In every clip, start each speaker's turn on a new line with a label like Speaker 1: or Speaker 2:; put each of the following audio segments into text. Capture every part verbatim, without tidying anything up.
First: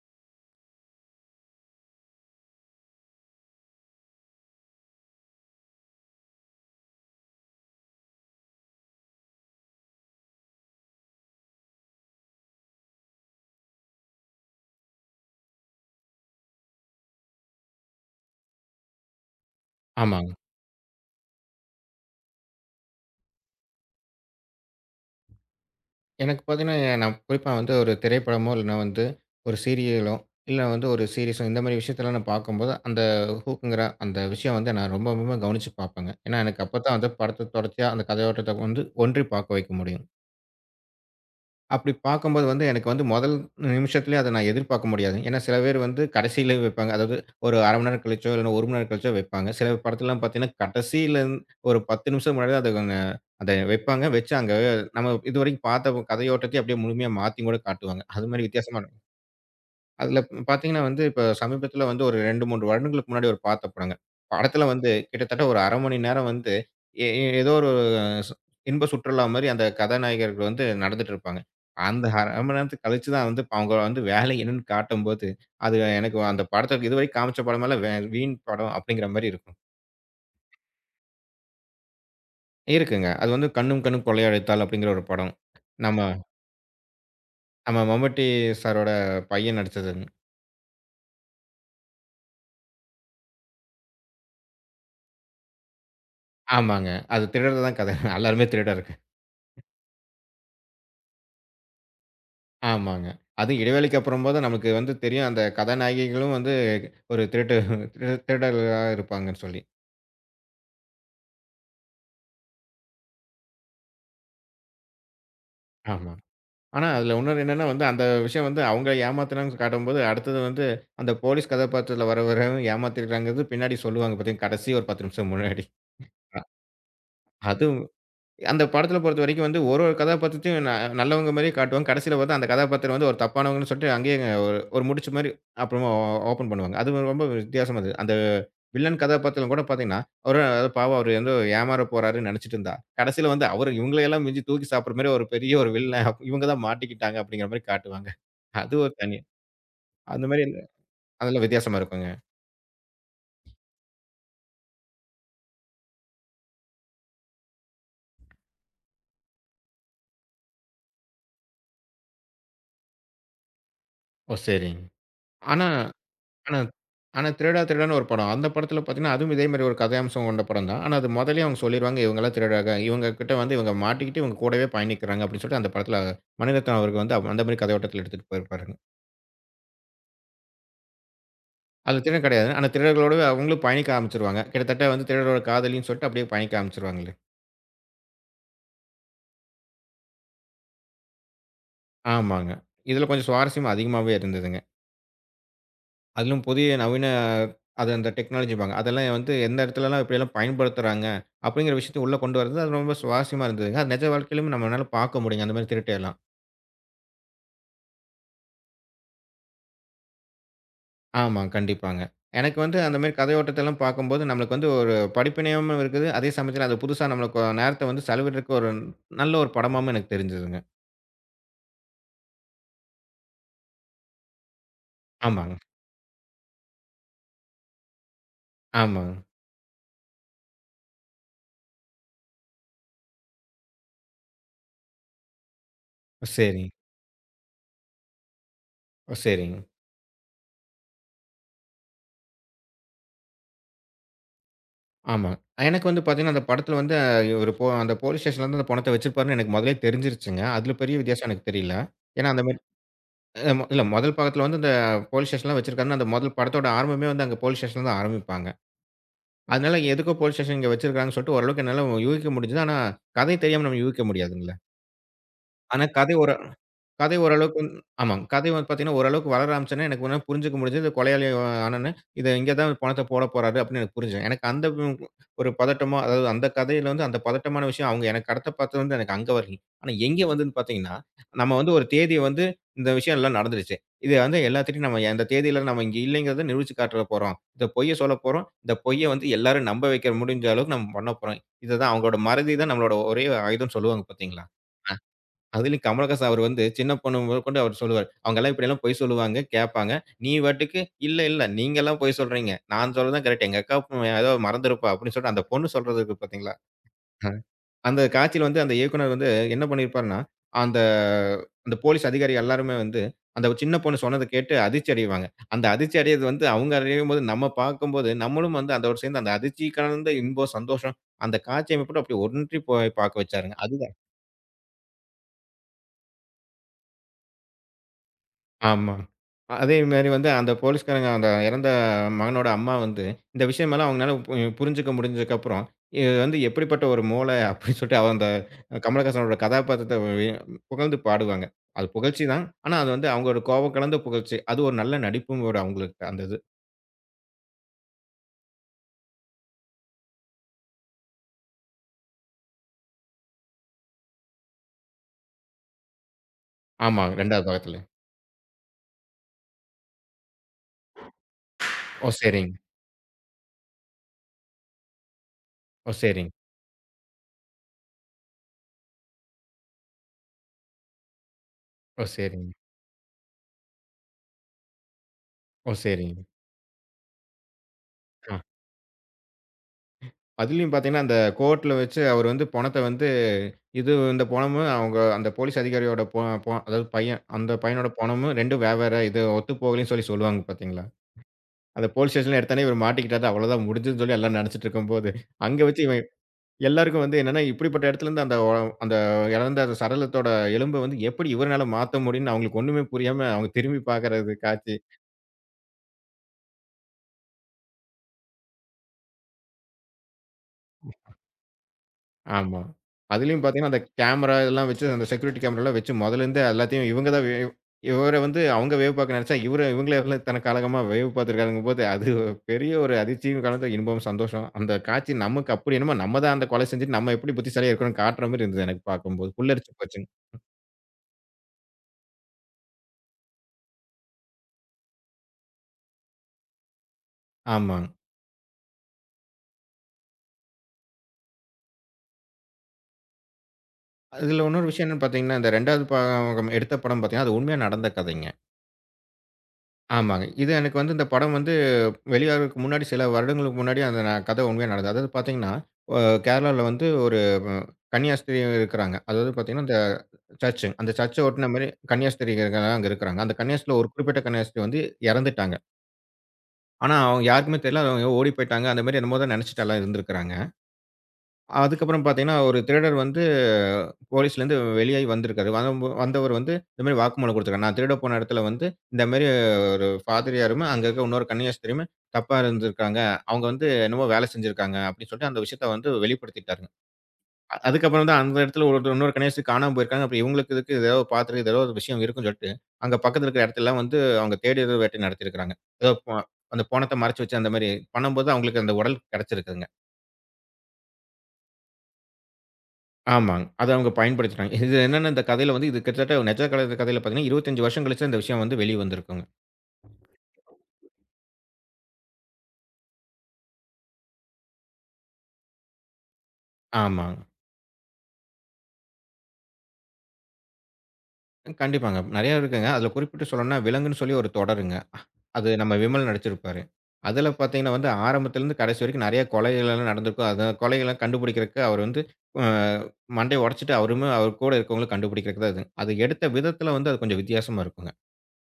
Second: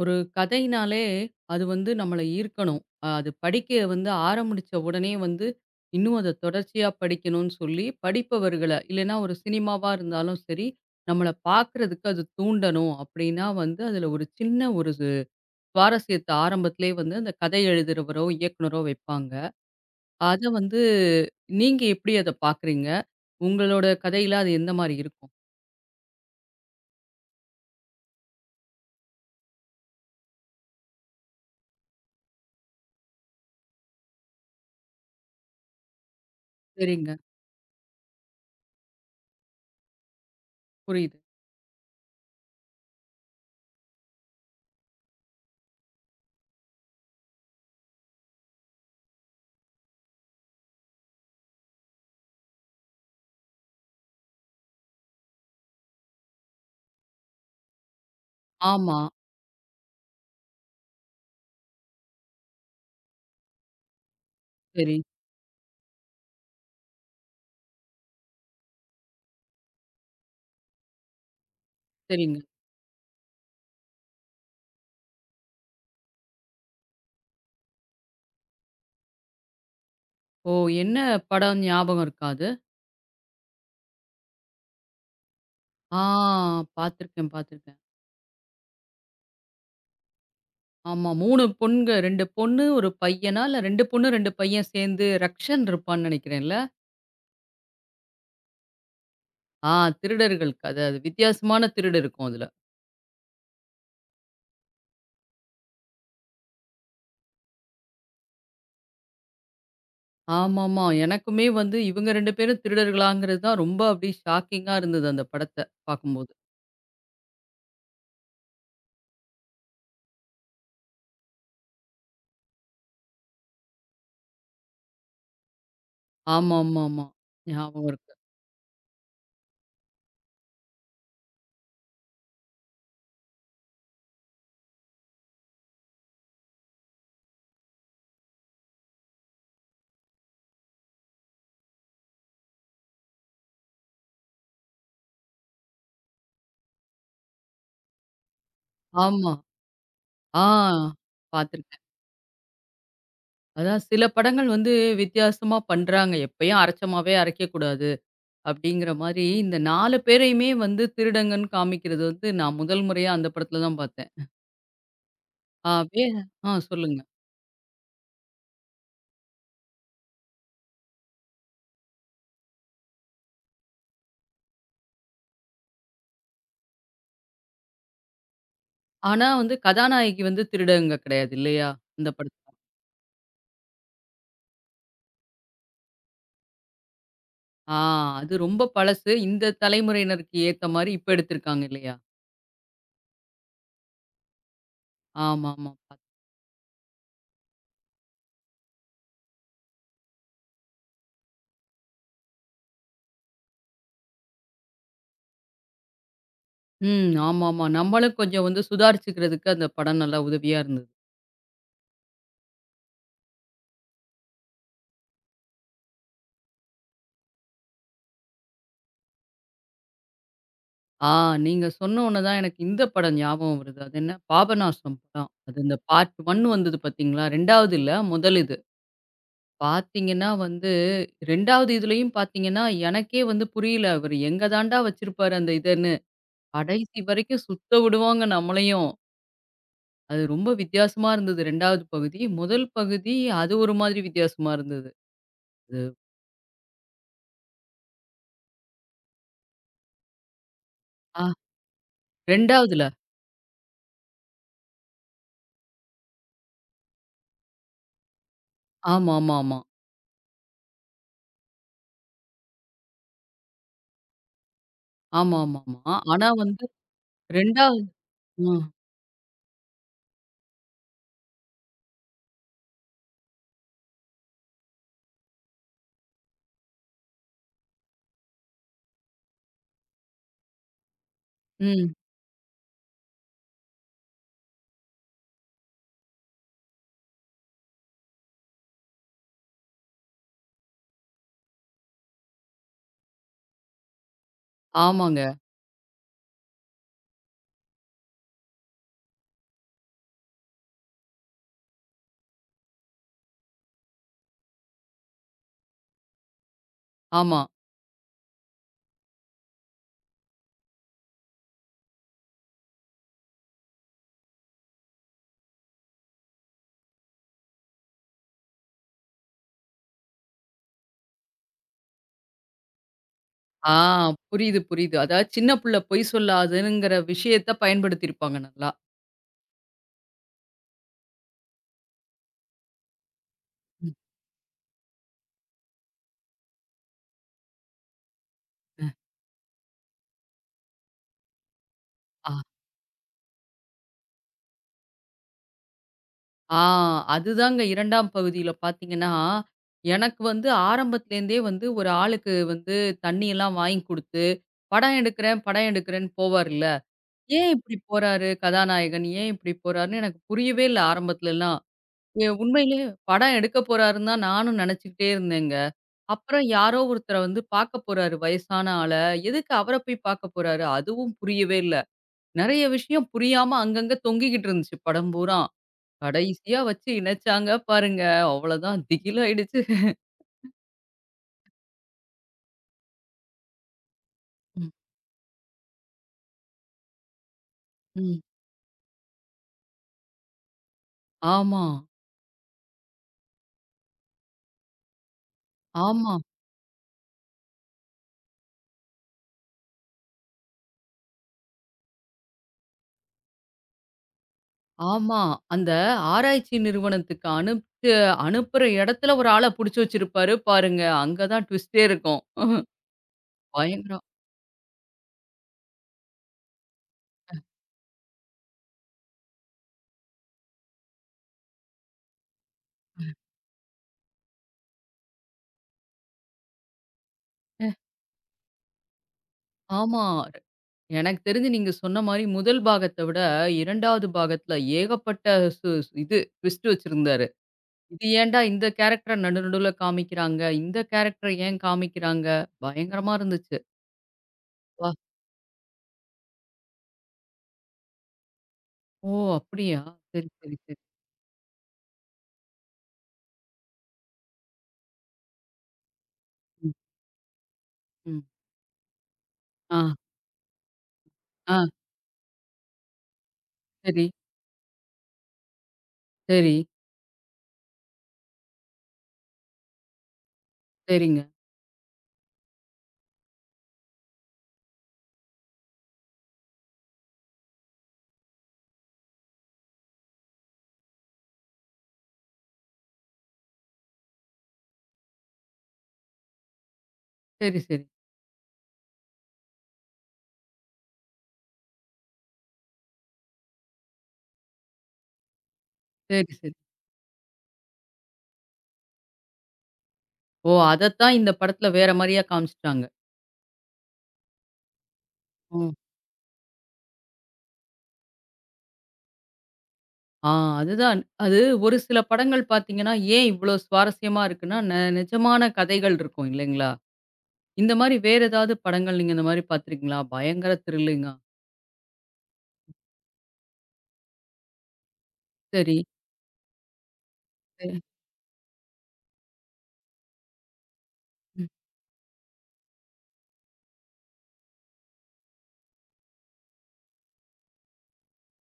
Speaker 1: ஒரு கதையினாலே அது வந்து நம்மள ஈர்க்கணும். அ அது படிக்க வந்து ஆரம்பிச்ச உடனே வந்து, இன்னும் அத தொடர்ச்சியா படிக்கணும்னு சொல்லி படிப்பவர்கள, இல்லைன்னா ஒரு சினிமாவா இருந்தாலும் சரி, நம்மள பார்க்கறதுக்கு அது தூண்டணும் அப்படின்னா வந்து, அதில ஒரு சின்ன ஒரு சு சுவாரஸ்யத்த ஆரம்பத்திலேயே வந்து அந்த கதை எழுதுறவரோ, இயக்குனரோ வைப்பாங்க.
Speaker 2: ஆமாங்க.
Speaker 1: அத வந்து நீங்க எப்படி அத பார்க்குறீங்க? உங்களோட கதையில அது எந்த மாரி இருக்கும்?
Speaker 2: எனக்கு பார்த்தீங்கன்னா, நான் குறிப்பா வந்து ஒரு திரைப்படமோ, இல்லன்னா வந்து ஒரு சீரியலோ, இல்ல வந்து ஒரு சீரிஸோ இந்த மாரி விஷயத்தலாம் நான் பார்க்கும்போது, அந்த ஹூக்குங்கிற அந்த விஷயம் வந்து நான் ரொம்ப ரொம்ப கவனிச்சு பார்ப்பேங்க. ஏன்னா, எனக்கு அப்பதான்
Speaker 1: சரிங்க.
Speaker 2: அந்த படத்த தொடர்ச்சியா அந்த கதையோட்டத்த வந்து ஒன்றி பார்க்க வைக்க முடியும்.
Speaker 1: புரியுது.
Speaker 2: அப்படி பார்க்கும்போது வந்து, எனக்கு வந்து முதல் நிமிஷத்திலே அத நான் எதிர்பார்க்க முடியாது. ஏன்னா, சில பேர் வந்து கடைசியில வைப்பாங்க. அதாவது ஒரு அரை மணி நேரம் கழிச்சோ, இல்லன்னா ஒரு மணி நேரம் கழிச்சோ வைப்பாங்க. சில படத்துலலாம் பார்த்தீங்கன்னா, கடைசியில ஒரு பத்து நிமிஷம் முன்னாடி அத அ அத வைப்பாங்க. வச்சு அங்க நம்ம இதுவரைக்கும் பார்த்த கதையோட்டத்தையும் அப்படியே முழுமையா மாத்தி கூட காட்டுவாங்க. அது மாரி வித்தியாசமா
Speaker 1: ஆமா.
Speaker 2: அதில பார்த்தீங்கன்னா வந்து, இப்ப சமீபத்தில வந்து ஒரு ரெண்டு, மூணு வருடங்களுக்கு முன்னாடி ஒரு பார்த்த படங்க. படத்தில வந்து
Speaker 1: சரி,
Speaker 2: கிட்டத்தட்ட ஒரு அரை மணி நேரம் வந்து எ எ ஏதோ ஒரு சு இன்ப சுற்றுலா மாரி அந்த கதாநாயகர்கள் வந்து நடந்துட்டு இருப்பாங்க. அந்த
Speaker 1: சரிங்க.
Speaker 2: அரை மணி நேரத்துக்கு கழிச்சு தான் வந்து அவங்க வந்து வேலை என்னன்னு காட்டும்போது, அது எனக்கு அந்த படத்த இதுவரைக்கும் காமிச்ச படமெல்லாம் வே வீண் படம் அப்படிங்கிற மாரி இருக்கும்.
Speaker 1: ஓ! என்ன படம் ஞாபகம் இருக்கா?
Speaker 2: இருக்குங்க. அது வந்து "கண்ணும் கண்ணும் கொள்ளையடித்தாள்" அப்படிங்கிற ஒரு படம்.
Speaker 1: ஆ,
Speaker 2: நம்ம
Speaker 1: பார்த்துருக்கேன்,
Speaker 2: நம்ம
Speaker 1: பார்த்துருக்கேன்.
Speaker 2: மம்முட்டி சாரோட பையன் நடிச்சதுங்க.
Speaker 1: ஆமா, மூணு பொண்க ரெண்டு பொண்ணு, ஒரு பையனா? இல்ல ரெண்டு பொண்ணு, ரெண்டு பையன் சேர்ந்து ரக்ஷன் இருப்பான்னு நெனைக்கிறேன்ல?
Speaker 2: ஆமாங்க. அது திருடர் தான் கதை. எல்லாருமே திருடர்கள்.
Speaker 1: ஆ, திருடர்கள் கத. அது வித்தியாசமான திருடு இருக்கும் அதுல.
Speaker 2: ஆமாங்க. அதுவும் இடைவேளைக்கு அப்புறம் போது நமக்கு வந்து தெரியும் அந்த கதாநாயகிகளும் வந்து ஒரு திருட்டு திரு திருடர்களா இருப்பாங்கன்னு சொல்லி.
Speaker 1: ஆமாமா. எனக்குமே வந்து இவங்க ரெண்டு பேரும் திருடர்களாங்கிறது தான் ரொம்ப அப்படியே ஷாக்கிங்கா இருந்தது அந்த படத்த
Speaker 2: ஆமா.
Speaker 1: பார்க்கும்போது.
Speaker 2: ஆனா அதில இன்னொன்னு என்னன்னா வந்து அந்த விஷயம் வந்து அவங்க ஏமாத்துனாங்கன்னு காட்டும்போது, அடுத்தது வந்து அந்த போலீஸ் கதாபாத்திரத்தில வர வர ஏமாத்திருக்காங்கறது பின்னாடி சொல்லுவாங்க பார்த்தீங்க, கடைசி ஒரு பத்து நிமிஷம் முன்னாடி.
Speaker 1: ஆமாமாமா.
Speaker 2: அது
Speaker 1: ஞாபகம் இருக்கு.
Speaker 2: அந்த படத்துல பொறுத்தவரைக்கும் வந்து ஒரு ஒரு கதாபாத்திரத்தையும் ந நல்லவங்க மாரியே காட்டுவாங்க. கடைசியில பார்த்தா அந்த கதாபாத்திரம் வந்து ஒரு தப்பானவங்கன்னு சொல்லிட்டு அங்கேயே ஒரு ஒரு முடிச்சு மாரி அப்புறமா ஓ ஓப்பன் பண்ணுவாங்க. அது ரொம்ப வித்தியாசமா இருந்தது. அந்த வில்லன் கதாபாத்திரம் கூட பார்த்தீங்கன்னா, அவரு அதாவது பாவம் அவரு வந்து ஏமாற போறாருன்னு நெனைச்சுட்டு இருந்தா. கடைசியில வந்து அவரு இவங்களையெல்லாம் மிஞ்சி தூக்கி சாப்பிடுற மாரி ஒரு பெரிய ஒரு வில்லன் இவங்க தான் மாட்டிக்கிட்டாங்க அப்படிங்கிற மாரி காட்டுவாங்க. அது ஒரு தனி
Speaker 1: ஆமா.
Speaker 2: அந்த
Speaker 1: ஆ,
Speaker 2: மாரி அதெல்லாம் வித்தியாசமா
Speaker 1: பார்த்துருக்கேன்.
Speaker 2: இருக்குங்க.
Speaker 1: அதான் சில படங்கள் வந்து வித்தியாசமா பண்றாங்க. எப்பயும் அரைச்சமாவே அரைக்கக்கூடாது. அப்படிங்கிற மாரி, இந்த நாலு பேரையுமே வந்து திருடங்கன்னு காமிக்கிறது வந்து நான் முதல் முறையா அந்த படத்துல தான் பார்த்தேன்.
Speaker 2: ஓ! சரிங்க. ஆனா
Speaker 1: ஆ வே, ஆ
Speaker 2: ஆனா
Speaker 1: சொல்லுங்க.
Speaker 2: ஆனா திருடா திருடான்னு ஒரு படம். அந்த படத்துல பாத்தீங்கன்னா, அதுவும் இதே மாரி ஒரு கதையம்சம் கொண்ட படம் தான். ஆனா அது மொதல்லயே அவங்க சொல்லிருவாங்க, இவங்கலாம் திருடராக இவங்க கிட்ட வந்து இவங்க மாட்டிக்கிட்டு இவங்க கூடவே பயணிக்கிறாங்க அப்படின்னு சொல்லிட்டு அந்த படத்துல மணிரத்னம் அவர்கள் வந்து அவ- அந்த மாரி கதையோட்டத்துல எடுத்துட்டு போயிருப்பாருங்க.
Speaker 1: ஆனா வந்து கதாநாயகி வந்து திருடங்க கிடையாது இல்லையா?
Speaker 2: அது
Speaker 1: இந்த
Speaker 2: திருடன்
Speaker 1: படத்,
Speaker 2: கிடையாது. ஆனா திருடர்களோடவே அவங்களும் பயணிக்க ஆரம்பிச்சுருவாங்க. கிட்டத்தட்ட வந்து திருடரோட காதலின்னு சொல்லிட்டு அப்படியே பயணிக்க ஆரம்பிச்சுருவாங்கல்ல.
Speaker 1: ஆ, அது ரொம்ப பழசு. இந்த தலைமுறையினருக்கு ஏத்த மாரி இப்ப எடுத்திருக்காங்க இல்லையா?
Speaker 2: ஆமாங்க. இதுல கொஞ்சம் சுவாரஸ்யம் அதிகமாவே இருந்ததுங்க.
Speaker 1: ஆமாமா.
Speaker 2: அதிலும் புதிய நவீன அது அந்த டெக்னாலஜிம்பாங்க. அதெல்லாம் வந்து எந்த இடத்துலலாம் இப்படியெல்லாம் பயன்படுத்துறாங்க, அப்படிங்கிற விஷயத்த உள்ள கொண்டு வரது அது ரொம்ப சுவாரஸ்யமா இருந்ததுங்க. அது நிஜ வாழ்க்கையிலும் நம்மனால பார்க்க முடியுங்க. அந்த மாரி திருட்டையெல்லாம்.
Speaker 1: ம். ஆமாமா. நம்மளும் கொஞ்சம் வந்து சுதாரிச்சுக்கிறதுக்கு அந்த படம் நல்லா உதவியா இருந்தது.
Speaker 2: ஆமா, கண்டிப்பாங்க. எனக்கு வந்து அந்த மாரி கதையோட்டத்தெல்லாம் பார்க்கும்போது, நம்மளுக்கு வந்து ஒரு படிப்பினையாவும் இருக்குது. அதே சமயத்தில அது புதுசா நம்மளுக்கு நேரத்த வந்து செலவிடுறதுக்கு ஒரு நல்ல ஒரு படமாவும் எனக்கு தெரிஞ்சதுங்க.
Speaker 1: ஆ, நீங்க சொன்ன உடனே தான் எனக்கு இந்த படம் ஞாபகம் வருது. அது என்ன பாபநாசம் படம்.
Speaker 2: ஆமாங்க.
Speaker 1: அது இந்த பார்ட் ஒன்று வந்தது பார்த்தீங்களா? ரெண்டாவது இல்ல. முதல் இது.
Speaker 2: ஆமாங்க.
Speaker 1: பார்த்தீங்கன்னா வந்து ரெண்டாவது இதுலயும் பார்த்தீங்கன்னா, எனக்கே வந்து புரியல. இவரு எங்க தாண்டா வச்சிருப்பாரு அந்த இதன்னு.
Speaker 2: ஓ, சரிங்க.
Speaker 1: கடைசி வரைக்கும் சுத்த விடுவாங்க நம்மளையும்.
Speaker 2: ஓ! சரிங்க.
Speaker 1: அது ரொம்ப வித்தியாசமா இருந்தது ரெண்டாவது பகுதி. முதல் பகுதி அது ஒரு மாதிரி வித்தியாசமா இருந்தது.
Speaker 2: ஆமா.
Speaker 1: அது
Speaker 2: எனக்கு வந்து பார்த்தீங்கன்னா, அந்த படத்தில வந்து இவரு போ அந்த போலீஸ் ஸ்டேஷன்ல வந்து அந்த பணத்த வச்சிருப்பாருன்னு எனக்கு முதலே தெரிஞ்சிருச்சுங்க. அதில பெரிய
Speaker 1: ஆ
Speaker 2: வித்தியாசம் எனக்கு தெரியல. ஏன்னா அந்த மாரி
Speaker 1: ரெண்டாவதுல.
Speaker 2: அ மொ இல்ல முதல் பாகத்தில வந்து அந்த போலீஸ் ஸ்டேஷன்லாம் வச்சிருக்காருன்னு அந்த முதல் படத்தோட ஆரம்பமே வந்து அங்க போலீஸ் ஸ்டேஷன்ல தான் ஆரம்பிப்பாங்க.
Speaker 1: ஆமா, ஆமா, ஆமா.
Speaker 2: அதனால எதுக்கோ போலீஸ் ஸ்டேஷன் இங்க வச்சிருக்காங்கன்னு சொல்லிட்டு ஓரளவுக்கு என்னால யூகிக்க முடிஞ்சது. ஆனா, கதை தெரியாம நம்ம யூகிக்க முடியாதுங்கல்ல.
Speaker 1: ஆமா, ஆமா,
Speaker 2: ஆனா,
Speaker 1: ஆமா.
Speaker 2: கதை
Speaker 1: ஆனா
Speaker 2: ஒரு
Speaker 1: வந்து
Speaker 2: கதை ஓரளவுக்கு வந்து
Speaker 1: ரெண்டாவது
Speaker 2: ஆமாங்க. கதை
Speaker 1: ம்,
Speaker 2: வந்து பார்த்தீங்கன்னா, ஓரளவுக்கு வளர ஆரம்பிச்சோனே, எனக்கு உடனே புரிஞ்சுக்க முடிஞ்சது. இந்த கொலையாளி ஆனோனே, இத இங்க தான் பணத்த போடப் போறாரு அப்படின்னு எனக்கு புரிஞ்சது. எனக்கு அந்த உம் ஒரு பதட்டமோ, அதாவது அந்த கதையில வந்து அந்த பதட்டமான விஷயம் அவங்க எனக்கு கடத்த பார்த்தது வந்து எனக்கு அங்க வரலைங்க. ஆனா எங்க வந்ததுன்னு பார்த்தீங்கன்னா, நம்ம வந்து ஒரு
Speaker 1: ம்.
Speaker 2: தேதிய வந்து இந்த விஷயம் எல்லாம் நடந்துருச்சு. இது வந்து எல்லாத்துட்டயும் நம்ம அந்த தேதியில நம்ம இங்க இல்லைங்கிறத நிரூபிச்சு காட்டப் போறோம். இந்த பொய்ய சொல்லப் போறோம். இந்த பொய்ய வந்து எல்லாரும் நம்ப வைக்க முடிஞ்ச அளவுக்கு நம்ம பண்ணப் போறோம். இதுதான் அவங்களோட மறதி தான் நம்மளோட ஒரே ஆயுதம்னு சொல்லுவாங்க பார்த்தீங்களா?
Speaker 1: ஆமாங்க.
Speaker 2: அதிலும் கமலஹாசன் அவர் வந்து சின்ன பொண்ணு முதற்கொண்டு அவர் சொல்லுவாரு. அவங்கலாம் இப்படியெல்லாம் பொய் சொல்லுவாங்க, கேட்பாங்க. நீ பாட்டுக்கு, "இல்ல, இல்ல நீங்கலாம் பொய் சொல்றீங்க. நான் சொல்றது தான் கரெக்ட். எங்க அக்கா பொ ஏதோ மறந்திருப்பா" அப்படின்னு சொல்லிட்டு அந்த பொண்ணு சொல்றது இருக்கு பார்த்தீங்களா? அ.
Speaker 1: ஆமா.
Speaker 2: அந்த காட்சியில வந்து அந்த இயக்குனர் வந்து என்ன பண்ணியிருப்பாருன்னா, அந்த அந்த போலீஸ் அதிகாரி எல்லாருமே வந்து, அந்த சின்ன பொண்ணு சொன்னத கேட்டு அதிர்ச்சி அடைவாங்க. அந்த அதிர்ச்சி அடையறது வந்து அவங்க அடையும்போது, நம்ம பார்க்கும்போது நம்மளும் வந்து அதோடு சேர்ந்து அந்த அதிர்ச்சி கலந்த இன்பம், சந்தோஷம் அந்த காட்சி அமைப்போட அப்படியே ஒன்றி போய் பார்க்க வச்சாருங்க.
Speaker 1: ஆ,
Speaker 2: அது
Speaker 1: புரியுது, புரியுது. அதாவது சின்ன புள்ள பொய் சொல்லாதுங்கிற விஷயத்த பயன்படுத்தியிருப்பாங்க நல்லா.
Speaker 2: ஆமா. அதேமாரி வந்து அந்த போலீஸ்காரங்க அந்த இறந்த மகனோட அம்மா வந்து, இந்த விஷயமெல்லாம்
Speaker 1: ம்.
Speaker 2: அவங்கனால பு புரிஞ்சுக்க முடிஞ்சதுக்கப்புறம், இது வந்து எப்படிப்பட்ட ஒரு மூளை அப்படின்னு சொல்லிட்டு அவ அந்த கமலஹாசனோட கதாபாத்திரத்த வி புகழ்ந்து பாடுவாங்க. அது புகழ்ச்சி
Speaker 1: அ.
Speaker 2: தான். ஆனா அது வந்து அவங்களோட கோவம் கலந்த புகழ்ச்சி. அது ஒரு நல்ல நடிப்பும் ஒரு அவங்களுக்கு அந்த இது.
Speaker 1: ஆ, அதுதாங்க இரண்டாம் பகுதியில பார்த்தீங்கன்னா, எனக்கு வந்து ஆரம்பத்துலேருந்தே வந்து ஒரு ஆளுக்கு வந்து தண்ணியெல்லாம் வாங்கி குடுத்து, படம் எடுக்கிறேன், படம் எடுக்கிறேன்னு போவார்ல.
Speaker 2: ஆமா 2வது
Speaker 1: ஏன் இப்படி
Speaker 2: பாகத்துல.
Speaker 1: போறாரு கதாநாயகன்? ஏன் இப்படி போறாருன்னு எனக்கு புரியவே இல்ல ஆரம்பத்துலலாம்.
Speaker 2: ஓ!
Speaker 1: எ
Speaker 2: சரிங்க.
Speaker 1: உண்மையிலேயே படம் எடுக்க போறாருன்னு தான் நானும் நெனச்சுக்கிட்டே இருந்தேங்க.
Speaker 2: ஓ! சரிங்க.
Speaker 1: அப்புறம் யாரோ ஒருத்தர வந்து பார்க்க போறாரு வயசான ஆள. எதுக்கு அவர போய் பார்க்க போறாரு? அதுவும் புரியவே இல்ல.
Speaker 2: ஓ! சரிங்க.
Speaker 1: நெறைய விஷயம் புரியாம அங்கங்க தொங்கிக்கிட்டு இருந்துச்சு படம் பூரா.
Speaker 2: ஓ! சரிங்க.
Speaker 1: கடைசியா வச்சு இணைச்சாங்க பாருங்க.
Speaker 2: ஆ.
Speaker 1: அவ்வளதான் திகில் ஆயிடுச்சு.
Speaker 2: அதுலயும் பார்த்தீங்கன்னா, அந்த கோர்ட்ல வச்சு அவர் வந்து பணத்த வந்து இது இந்த பணமும்
Speaker 1: ம்.
Speaker 2: அவங்க அந்த போலீஸ் அதிகாரியோட பொ பொ அதாவது பையன். அந்த பையனோட
Speaker 1: ம்.
Speaker 2: பணமும் ரெண்டும் வெவ்வேற. இது ஒத்து போகலன்னு சொல்லி சொல்லுவாங்க பார்த்தீங்களா?
Speaker 1: ஆமா,
Speaker 2: அத போலீஸ் ஸ்டேஷன்ல எடுத்தானே இவரு மாட்டிக்கிட்டாரு. அவ்வளோதான் முடிஞ்சுதுன்னு சொல்லி எல்லாரும் நெனச்சுட்டு இருக்கும்போது, அங்க வச்சு இவன்
Speaker 1: ஆமா,
Speaker 2: எல்லாருக்கும் வந்து என்னன்னா, இப்படிப்பட்ட இடத்துலருந்து அந்த ஒ அந்த இழந்த அந்த சடலத்தோட எலும்ப வந்து எப்படி இவருனால மாத்த முடியும்ன்னு அவங்களுக்கு ஒண்ணுமே புரியாம அவங்க திரும்பி பார்க்குறது காட்சி
Speaker 1: ஆமா. அந்த ஆராய்ச்சி நிறுவனத்துக்கு அனுப்ச்சு அனுப்புற இடத்துல ஒரு ஆள புடிச்சு வச்சிருப்பாரு பாருங்க. அங்க தான் ட்விஸ்ட்டே இருக்கும்.
Speaker 2: ஆமா. அதிலயும் பார்த்தீங்கன்னா, அந்த
Speaker 1: பயங்கரம்.
Speaker 2: கேமரா இதெல்லாம் வச்சு, அந்த செக்யூரிட்டி கேமராலாம் வச்சு மொதல்லேருந்தே எல்லாத்தையும் இவங்க தான் வே இவர வந்து அவங்க வேவு பார்க்க நெனச்சா, இவர இவங்கள எல்லாம் இத்தன காலமா வேவு பார்த்துருக்காங்கங்கும்போது, அது பெரிய ஒரு அதிர்ச்சியும் கலந்த இன்பம், சந்தோஷம். அந்த காட்சி நமக்கு அப்படி என்னமோ நம்ம தான் அந்த கொலை செஞ்சுட்டு, நம்ம எப்படி
Speaker 1: அ.
Speaker 2: புத்திசாலியா இருக்கோம்னு காட்டுற மாரி இருந்தது எனக்கு பார்க்கும்போது. புல்லரிச்சு
Speaker 1: ஆமா.
Speaker 2: போச்சுங்க.
Speaker 1: எனக்கு தெரிஞ்சு நீங்க சொன்ன மாரி முதல் பாகத்த விட ரெண்டாவது பாகத்துல ஏகப்பட்ட சு சு- இது ட்விஸ்ட் வச்சிருந்தாரு.
Speaker 2: ஆமாங்க.
Speaker 1: இது ஏன்டா இந்த கேரக்டர நடு நடுவுல காமிக்கிறாங்க? இந்த கேரக்டர ஏன் காமிக்கிறாங்க? பயங்கரமா இருந்துச்சு.
Speaker 2: அதில இன்னொரு விஷயம்
Speaker 1: வா,
Speaker 2: என்னன்னு பார்த்தீங்கன்னா, இந்த ரெண்டாவது பாகம் எடுத்த படம் பார்த்தீங்கன்னா, அது உண்மையா நடந்த கதைங்க.
Speaker 1: ஓ! அப்படியா?
Speaker 2: ஆமாங்க.
Speaker 1: சரி,
Speaker 2: இது
Speaker 1: சரி,
Speaker 2: எனக்கு
Speaker 1: சரி.
Speaker 2: வந்து இந்த படம் வந்து வெளியாகுறதுக்கு முன்னாடி சில வருடங்களுக்கு முன்னாடி அந்த ந கதை உண்மையா நடந்தது. அதாவது பார்த்தீங்கன்னா, அ கேரளால
Speaker 1: ம்,
Speaker 2: வந்து ஒரு ம்
Speaker 1: ம்.
Speaker 2: கன்னியாஸ்திரி இருக்கிறாங்க. அதாவது பார்த்தீங்கன்னா,
Speaker 1: ஆ,
Speaker 2: இந்த சர்ச்சு. அந்த சர்ச்ச ஒட்டுன
Speaker 1: ஆ.
Speaker 2: மாரி கன்னியாஸ்திரிகள் அங்க இருக்கிறாங்க. அந்த கன்னியாஸ்திரில ஒரு
Speaker 1: சரி,
Speaker 2: குறிப்பிட்ட கன்னியாஸ்திரி வந்து இறந்துட்டாங்க.
Speaker 1: சரி,
Speaker 2: ஆனா, அவங்க யாருக்குமே தெரியல. அவங்க ஓடி போய்ட்டாங்க. அந்த மாரி என்னமோ தான் நினைச்சுட்டு எல்லாம் இருந்திருக்கிறாங்க.
Speaker 1: சரிங்க.
Speaker 2: அதுக்கப்புறம் பார்த்தீங்கன்னா, ஒரு திருடர் வந்து போலீஸ்லேருந்து வெளியாகி வந்திருக்காரு. வரம்போ வந்தவர் வந்து இந்த மாரி வாக்குமூலம் குடுத்திருக்காரு. நான் திருட போன இடத்துல வந்து இந்த மாரி ஒரு பாதிரியாரும், அங்க இருக்க இன்னொரு கன்னியாஸ்திரியும் தப்பா இருந்திருக்காங்க. அவங்க வந்து என்னமோ வேலை செஞ்சிருக்காங்க அப்படின்னு சொல்லிட்டு அந்த விஷயத்த வந்து வெளிப்படுத்திட்டாருங்க. அ
Speaker 1: சரி, சரி,
Speaker 2: அதுக்கப்புறம் தான் அந்த இடத்துல ஒரு இன்னொரு கன்னியாஸ்திரி காணாம போயிருக்காங்க. அப்ப இவங்களுக்கு இதுக்கு ஏதோ பாத்துருக்கு, ஏதோ ஒரு விஷயம் இருக்குன்னு சொல்லிட்டு, அங்க பக்கத்துல இருக்கிற இடத்தெல்லாம் வந்து அவங்க தேடுற வேட்டை நடத்தியிருக்கிறாங்க. ஏதோ போ
Speaker 1: சரி, சரி.
Speaker 2: அந்த போனத்த மறைச்சு வச்சு அந்த மாரி பண்ணும்போது அவங்களுக்கு அந்த உடல் கிடைச்சிருக்குங்க.
Speaker 1: ஓ! அதத்தான் இந்த படத்துல வேற மாரியா காமிச்சுட்டாங்க.
Speaker 2: ஆமாங்க. அத அவங்க பயன்படுத்திட்டாங்க. இது என்னன்னா இந்த கதையில வந்து
Speaker 1: ம்.
Speaker 2: இது கிட்டத்தட்ட நிஜ கலந்த கதையில பார்த்தீங்கன்னா, இருபத்தி ஐந்து வருஷம் கழிச்சு இந்த விஷயம் வந்து வெளிய வந்திருக்குங்க.
Speaker 1: ஆ, அதுதான். அது ஒரு சில படங்கள் பார்த்தீங்கன்னா, ஏன் இவ்ளோ சுவாரஸ்யமா இருக்குன்னா, நெ நிஜமான கதைகள் இருக்கும் இல்லைங்களா?
Speaker 2: ஆமாங்க.
Speaker 1: இந்த மாரி வேற ஏதாவது படங்கள் நீங்க இந்த மாரி பார்த்துருக்கீங்களா? பயங்கர த்ரில்லிங்கா?
Speaker 2: கண்டிப்பாங்க. நெறையா இருக்குங்க. அதுல குறிப்பிட்டு சொல்லணும்னா, விலங்குன்னு சொல்லி ஒரு தொடருங்க. அது நம்ம
Speaker 1: சரி,
Speaker 2: விமல் நடிச்சிருப்பாரு. அதுல பார்த்தீங்கன்னா
Speaker 1: சரி.
Speaker 2: வந்து ஆரம்பத்துலருந்து கடைசி வரைக்கும் நெறைய கொலைகள்லாம் நடந்திருக்கும். அத கொலைகள்லாம்
Speaker 1: ம்.
Speaker 2: கண்டுபிடிக்கிறதுக்கு அவர் வந்து அ மண்டைய உடைச்சுட்டு அவருமே அவர் கூட இருக்கவங்களும் கண்டுபிடிக்கிறதுக்கு தான் இது. அது எடுத்த விதத்துல வந்து அது கொஞ்சம் வித்தியாசமா இருக்குங்க.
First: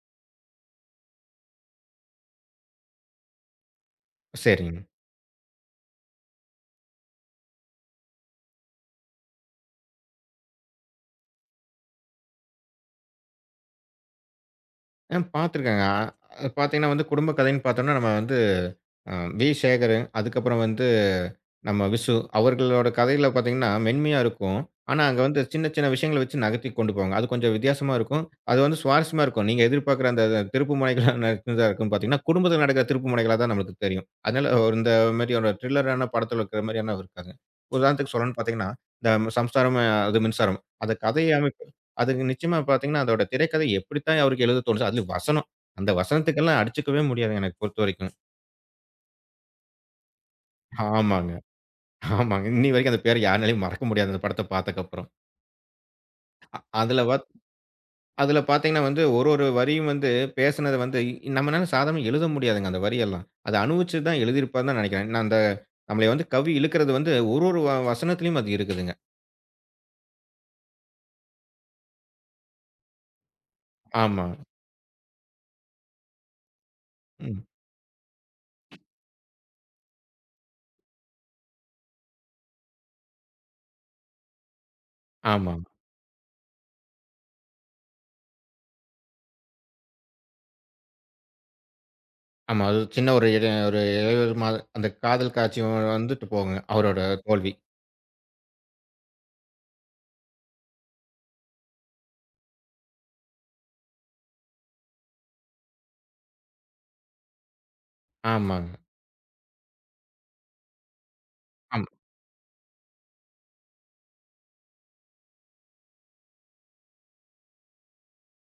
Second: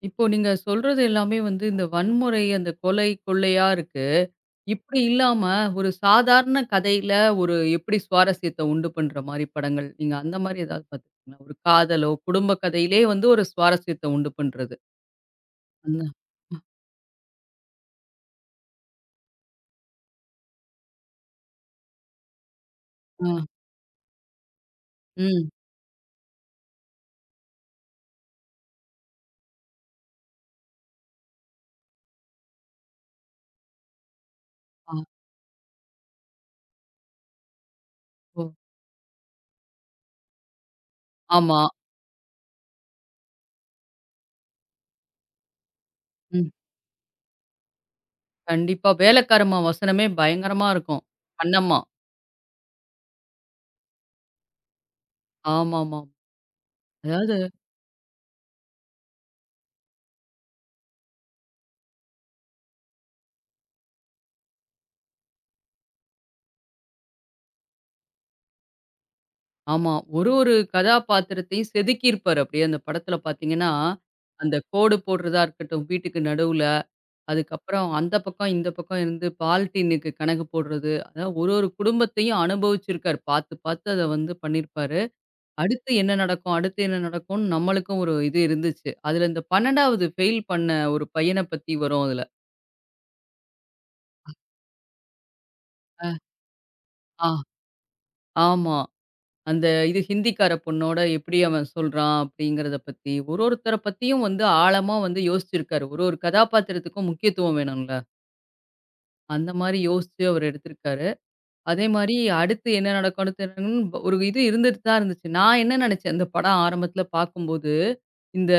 Speaker 1: இப்போ நீங்க சொல்றது எல்லாமே வந்து இந்த வன்முறை, அந்த கொலை, கொள்ளையா இருக்கு.
Speaker 2: சரிங்க.
Speaker 1: இப்படி இல்லாம, ஒரு சாதாரண கதையில ஒரு எப்படி சுவாரஸ்யத்த உண்டு பண்ற மாரி படங்கள், நீங்க அந்த மாரி ஏதாவது பார்த்துருக்கீங்களா? ஒரு காதலோ, குடும்ப கதையிலே வந்து ஒரு சுவாரஸ்யத்த உண்டு பண்றது.
Speaker 2: ஆ பார்த்துருக்கேங்க.
Speaker 1: அந்த
Speaker 2: அ பாத்தீங்கன்னா வந்து குடும்ப கதைன்னு பார்த்தோம்னா, நம்ம வந்து அ வி. சேகரு, அதுக்கப்புறம் வந்து நம்ம விசு. அவர்களோட
Speaker 1: அ,
Speaker 2: கதைகள்ல
Speaker 1: ஆ,
Speaker 2: பார்த்தீங்கன்னா, மென்மையா இருக்கும். ஆனா, அங்க வந்து
Speaker 1: ம்.
Speaker 2: சின்ன சின்ன விஷயங்கள வச்சு நகர்த்தி கொண்டு போவாங்க. அது கொஞ்சம் வித்தியாசமா இருக்கும். அது வந்து சுவாரஸ்யமா இருக்கும். நீங்க எதிர்பார்க்குற அந்த திருப்பு முனைகளா நடந்ததா இருக்கும்னு பார்த்தீங்கன்னா, குடும்பத்தில நடக்கிற திருப்பு முனைகளா தான் நம்மளுக்கு தெரியும். அதனால ஒரு
Speaker 1: ஆ,
Speaker 2: இந்த மாரி ஒரு த்ரில்லரான படத்தில இருக்கிற மாரியான இருக்காது. உதாரணத்துக்கு சொல்லணும்னு
Speaker 1: ஓ!
Speaker 2: பார்த்தீங்கன்னா, இந்த "சம்சாரம் அஹ், அது மின்சாரம்" அந்த கதை
Speaker 1: ஆமா.
Speaker 2: அமைப்பு அதுக்கு நிச்சயமா பார்த்தீங்கன்னா, அதோட திரைக்கதை எப்படித்தான் அவருக்கு எழுத தோணுச்சோ, அதுலயும் வசனம். அந்த
Speaker 1: ம்.
Speaker 2: வசனத்துக்கெல்லாம் அடிச்சுக்கவே முடியாதுங்க, எனக்கு பொறுத்தவரைக்கும்.
Speaker 1: கண்டிப்பா. வேலைக்காரம்மா வசனமே பயங்கரமா இருக்கும்.
Speaker 2: ஆமாங்க.
Speaker 1: கண்ணம்மா.
Speaker 2: ஆமாங்க. இன்னி வரைக்கும் அந்த பேர யாருனாலயும் மறக்க முடியாது, அந்த படத்த பார்த்ததுக்கப்புறம்.
Speaker 1: ஆமாமா.
Speaker 2: அதுல பாத்
Speaker 1: அதாவது
Speaker 2: அதுல பார்த்தீங்கன்னா வந்து, ஒரு ஒரு வரியும் வந்து பேசினத வந்து நம்மனால சாதாரணமா எழுத முடியாதுங்க அந்த வரியெல்லாம். அத அனுபவிச்சு தான் எழுதியிருப்பாருன்னு தான் நெனைக்கிறேன். ஏன்னா, அந்த நம்மளய வந்து கவி இழுக்கிறது வந்து ஒரு ஒரு வ வசனத்திலயும் அது இருக்குதுங்க.
Speaker 1: ஆமா. ஒரு ஒரு கதாபாத்திரத்தையும் செதுக்கியிருப்பாரு அப்படியே அந்த படத்துல பார்த்தீங்கன்னா,
Speaker 2: ஆமா.
Speaker 1: அந்த கோடு போடுறதா இருக்கட்டும் வீட்டுக்கு நடுவுல.
Speaker 2: ம்.
Speaker 1: அதுக்கப்புறம் அந்த பக்கம், இந்த பக்கம் இருந்து பால்டீனுக்கு கணக்கு போடுறது. அதாவது ஒரு ஒரு குடும்பத்தையும் அனுபவிச்சிருக்காரு. பார்த்து, பார்த்து அத வந்து பண்ணியிருப்பாரு.
Speaker 2: ஆமா.
Speaker 1: அடுத்து என்ன நடக்கும்? அடுத்து என்ன நடக்கும்ன்னு நம்மளுக்கும் ஒரு இது இருந்துச்சு. அதுல இந்த பன்னிரண்டாவது ஃபெயில் பண்ண ஒரு பையன பத்தி வரும் அதுல.
Speaker 2: ஆமா. அது சின்ன ஒரு இட ஒரு இடைவேளை மாரி அந்த காதல் காட்சி
Speaker 1: அ,
Speaker 2: வந்துட்டு போகுங்க. அவரோட
Speaker 1: ஆ,
Speaker 2: தோல்வி.
Speaker 1: ஆமா. அந்த இது ஹிந்திக்கார பொண்ணோட எப்படி அவன் சொல்றான் அப்படிங்கிறத பத்தி, ஒரு ஒருத்தர பத்தியும் வந்து ஆழமா வந்து யோசிச்சிருக்காரு. ஒரு ஒரு கதாபாத்திரத்துக்கும் முக்கியத்துவம் வேணும்ல.
Speaker 2: ஆமாங்க.
Speaker 1: அந்த மாரி யோசிச்சு அவர் எடுத்திருக்காரு. அதே
Speaker 2: ஆமா,
Speaker 1: மாரி அடுத்து என்ன நடக்கும்னு தெரியணும்னு ப- ஒரு இது இருந்துட்டு தான் இருந்துச்சு. நான் என்ன நெனச்சேன், இந்த படம் ஆரம்பத்துல பார்க்கும்போது, இந்த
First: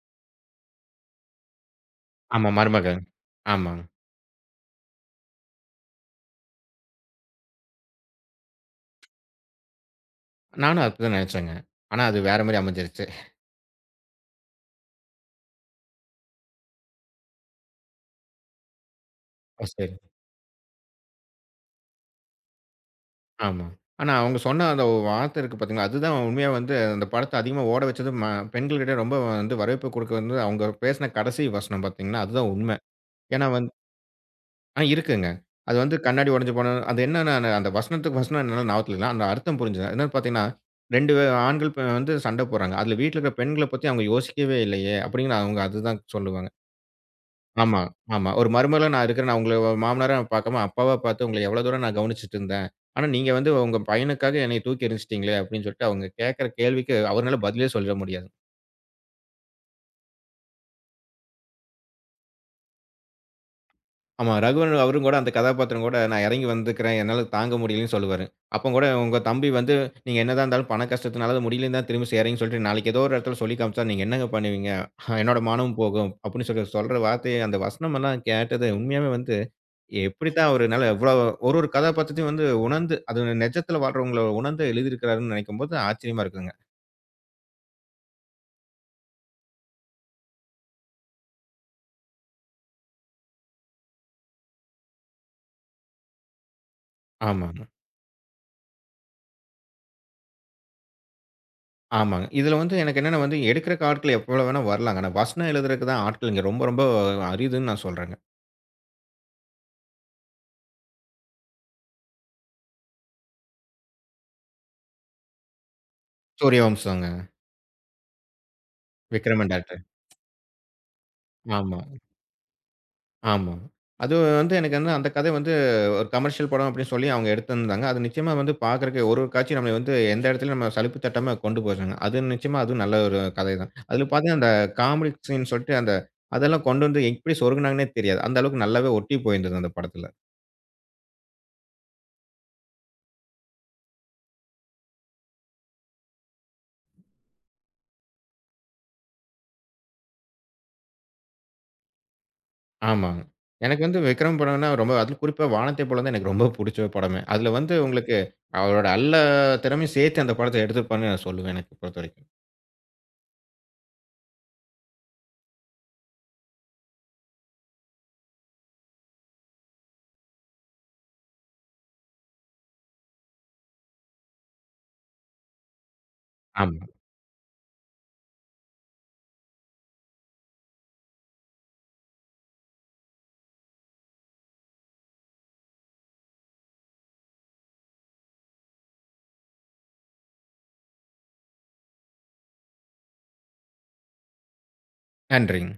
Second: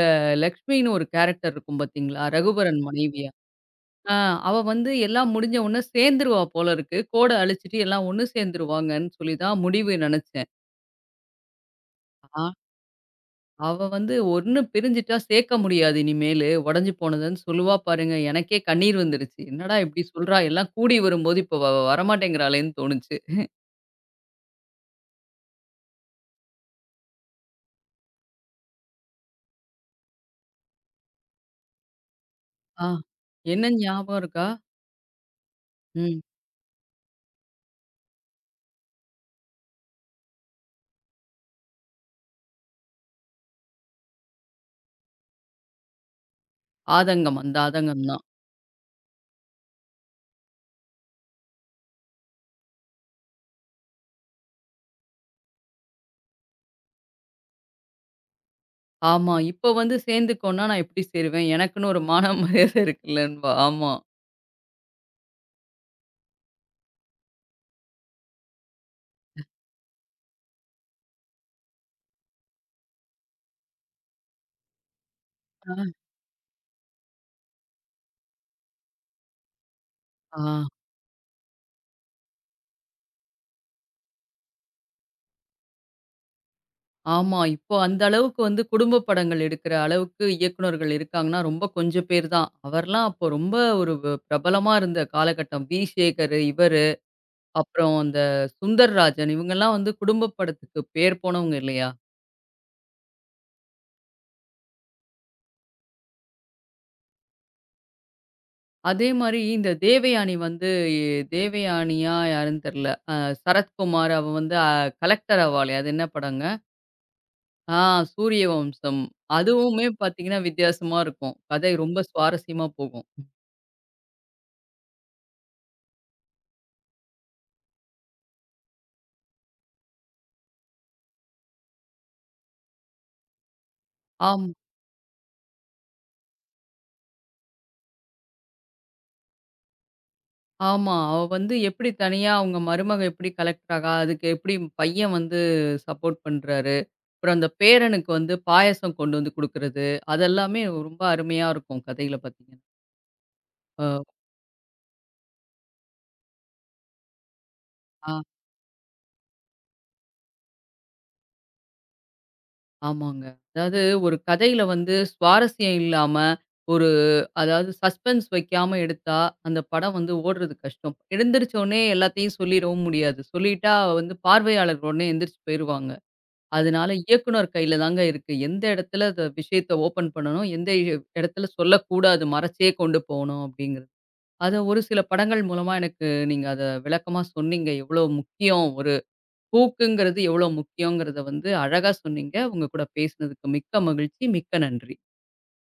Speaker 1: லக்ஷ்மின்னு ஒரு கேரக்டர் இருக்கும் பார்த்தீங்களா?
Speaker 2: ஆமா
Speaker 1: ரகுவரன்
Speaker 2: மருமகன்.
Speaker 1: மனைவியா.
Speaker 2: ஆமாங்க.
Speaker 1: ஆ, அவ வந்து எல்லாம் முடிஞ்ச உடனே சேர்ந்துருவா போல இருக்கு. கோட அழிச்சுட்டு எல்லாம் ஒண்ணு சேர்ந்துருவாங்கன்னு சொல்லி தான் முடிவு நெனச்சேன்.
Speaker 2: நானும் அப்டிதான் நெனைச்சேங்க. ஆனா அது வேற மாரி அமைஞ்சிருச்சு.
Speaker 1: அவ வந்து ஒண்ணு பிரிஞ்சுட்டா சேர்க்க முடியாது இனிமேலு. உடைஞ்சு போனதுன்னு சொல்லுவா பாருங்க. எனக்கே கண்ணீர் வந்துருச்சு.
Speaker 2: ஓ!
Speaker 1: என்னடா
Speaker 2: சரி.
Speaker 1: இப்படி சொல்றா? எல்லாம் கூடி வரும்போது இப்ப வ வரமாட்டேங்கிறாளேன்னு தோணுச்சு.
Speaker 2: ஆமா. ஆனா அவங்க சொன்ன அந்த வார்த்தை இருக்கு பார்த்தீங்களா, அதுதான் உண்மையா வந்து அந்த படத்த அதிகமா ஓட வச்சது ம பெண்கள்கிட்ட ரொம்ப வந்து வரவேற்பு குடுக்க வந்து அவங்க பேசின கடைசி வசனம் பார்த்தீங்கன்னா, அதுதான் உண்மை.
Speaker 1: ஆ.
Speaker 2: ஏன்னா
Speaker 1: என்ன
Speaker 2: வந்து
Speaker 1: ஞாபகம் இருக்கா?
Speaker 2: ஆ இருக்குங்க. அது வந்து
Speaker 1: ம்.
Speaker 2: கண்ணாடி உடைஞ்சு போன அது என்னன்னா நான் அந்த வசனத்துக்கு வசனம் என்னால ஞாபகத்துல இல்ல. அந்த அர்த்தம் புரிஞ்சது. என்னன்னு பார்த்தீங்கன்னா, ரெண்டு ஆண்கள் ப- வந்து சண்டை போடுறாங்க. அதுல வீட்ல இருக்கிற பெண்கள பத்தி அவங்க யோசிக்கவே இல்லையே! அப்டின்னு அவங்க அதுதான் சொல்லுவாங்க.
Speaker 1: ஆதங்கம். அந்த
Speaker 2: ஆமா,
Speaker 1: ஆதங்கம் தான்.
Speaker 2: ஆமா. ஒரு மருமகளா நான் இருக்கிறேன். நான் உங்கள மாமனாரா பார்க்காம, அப்பாவா பார்த்து உங்கள எவ்வளோ தூரம் நான் கவனிச்சுட்டு இருந்தேன். ஆனா, நீங்க வந்து உங்க பையனுக்காக என்னைய தூக்கி எறிஞ்சிட்டீங்களே! அப்படின்னு சொல்லிட்டு அவங்க கேட்கிற கேள்விக்கு அவருனால பதிலே சொல்ல முடியாது.
Speaker 1: ஆமா. இப்ப வந்து சேர்ந்துக்கோன்னா நான் எப்படி சேருவேன்? எனக்குன்னு ஒரு மான மரியாதை இருக்குல்லன்பா. ஆமா.
Speaker 2: ஆமா, ரகுவன் அவரும் கூட அந்த கதாபாத்திரம் கூட நான் இறங்கி வந்துக்கிறேன். என்னால தாங்க முடியலன்னு சொல்லுவாரு. அப்ப கூட உங்க தம்பி வந்து, "நீங்க என்னதான் இருந்தாலும் பண கஷ்டத்தினால அது முடியலன்னு தான் திரும்பி செய்றீங்கன்னு சொல்லிட்டு நாளைக்கு ஏதோ ஒரு இடத்துல சொல்லி காமிச்சா நீங்க என்னங்க பண்ணுவீங்க? என்னோட மானமும்
Speaker 1: ஆ.
Speaker 2: போகும்." அப்படின்னு சொல்லி சொல்ற வார்த்தை அந்த வசனமெல்லாம் கேட்டது உண்மையாவே வந்து
Speaker 1: ஆ.
Speaker 2: எப்படித்தான் அவருனால இவ்ளோ ஒரு ஒரு கதாபாத்திரத்தையும் வந்து உணர்ந்து, அது நெஜத்துல வாழ்றவங்கள உணர்ந்து எழுதியிருக்கிறாருன்னு நெனைக்கும்போது ஆச்சரியமா இருக்குங்க.
Speaker 1: ஆமா. இப்போ அந்த அளவுக்கு வந்து குடும்ப படங்கள் எடுக்கிற அளவுக்கு இயக்குனர்கள் இருக்காங்கன்னா, ரொம்ப கொஞ்சம் பேர் தான். அவர்லாம் அப்போ ரொம்ப ஒரு வ- பிரபலமா இருந்த காலகட்டம். வி. சேகர், இவர்
Speaker 2: ஆமாங்க,
Speaker 1: அப்புறம் அந்த சுந்தர்ராஜன் இவங்கெல்லாம் வந்து குடும்ப படத்துக்கு பேர் போனவங்க இல்லையா?
Speaker 2: ஆமாங்க. இதுல வந்து எனக்கு என்னன்னா வந்து எடுக்கறக்கு ஆட்கள் எவ்வளோ வேணா வரலாங்க. ஆனா வசனம் எழுதுறக்கு தான் ஆட்கள் இங்க ரொம்ப ரொம்ப அரிதுன்னு நான் சொல்றேங்க.
Speaker 1: அதே மாரி இந்த தேவயானி வந்து எ- தேவயானியா யாருன்னு தெர்ல. அ, சரத்குமார் அவ வந்து அ, கலெக்டர் ஆவாளே அது என்ன படங்க?
Speaker 2: சூரியவம்சம்ங்க.
Speaker 1: ஆ, சூரியவம்சம்.
Speaker 2: விக்ரமன் டைரக்டர்.
Speaker 1: அதுவுமே பார்த்தீங்கன்னா வித்தியாசமா இருக்கும். கதை
Speaker 2: ஆமா.
Speaker 1: ரொம்ப சுவாரஸ்யமா போகும்.
Speaker 2: ஆமா. அது வந்து எனக்கு வந்து அந்த கதை வந்து ஒரு கமர்ஷியல் படம் அப்படின்னு சொல்லி அவங்க எடுத்திருந்தாங்க. அது நிச்சயமா வந்து பார்க்கறக்கு ஒரு ஒரு காட்சியும் நம்மள வந்து எந்த இடத்துலயும் நம்ம சலிப்பு தட்டாம கொண்டு போயிடுறாங்க. அது நிச்சயமா அதுவும் நல்ல ஒரு கதை தான். அதுல பார்த்தீங்கன்னா,
Speaker 1: ஆம்.
Speaker 2: அந்த காமெடி சீன் சொல்லிட்டு அந்த அதெல்லாம் கொண்டு வந்து எப்படி சொருகுனாங்கன்னே தெரியாது. அந்த அளவுக்கு நல்லாவே ஒட்டி போயிருந்தது அந்த படத்துல.
Speaker 1: ஆமா. அவ வந்து எப்படி தனியா அவங்க மருமக எப்படி கலெக்டர் ஆகா? அதுக்கு எப்படி பையன் வந்து சப்போர்ட் பண்றாரு? அப்புறம் அந்த பேரனுக்கு வந்து பாயாசம் கொண்டு வந்து குடுக்குறது, அதெல்லாமே ரொம்ப அருமையா இருக்கும் கதையில பார்த்தீங்கன்னா.
Speaker 2: ஆமாங்க. எனக்கு வந்து
Speaker 1: அ,
Speaker 2: விக்ரம் படம்னா ரொம்ப அதுவும் குறிப்பா வானத்தை போல தான் எனக்கு ரொம்ப புடிச்ச படமே. அதுல வந்து
Speaker 1: ஆ,
Speaker 2: உங்களுக்கு அவரோட எல்லா திறமையும் சேர்த்து அந்த படத்த எடுத்திருப்பார்ன்னு நான் சொல்லுவேன் எனக்கு பொறுத்தவரைக்கும்.
Speaker 1: ஆமாங்க. அதாவது ஒரு கதையில வந்து சுவாரஸ்யம் இல்லாம, ஒரு அதாவது சஸ்பென்ஸ் வைக்காம எடுத்தா, அந்த படம் வந்து ஓடுறது கஷ்டம். எழுந்திரிச்ச உடனே எல்லாத்தையும் சொல்லிறவும் முடியாது. சொல்லிட்டா வந்து பார்வையாளர் உடனே எந்திரிச்சு போயிருவாங்க.
Speaker 2: ஆமா.
Speaker 1: அதனால இயக்குனர் கையில தாங்க இருக்கு. எந்த இடத்துல அந்த விஷயத்த ஓப்பன் பண்ணணும், எந்த எ இடத்துல சொல்லக்கூடாது, மறைச்சே கொண்டு போணும் அப்படிங்கிறது. அத ஒரு சில படங்கள் மூலமா எனக்கு நீங்க அத விளக்கமா சொன்னீங்க. எவ்வளோ முக்கியம், ஒரு பூக்குங்கிறது எவ்வளோ முக்கியங்கிறத வந்து அழகா சொன்னீங்க. உங்க கூட பேசினதுக்கு மிக்க மகிழ்ச்சி. மிக்க நன்றி.
Speaker 2: நன்றிங்க.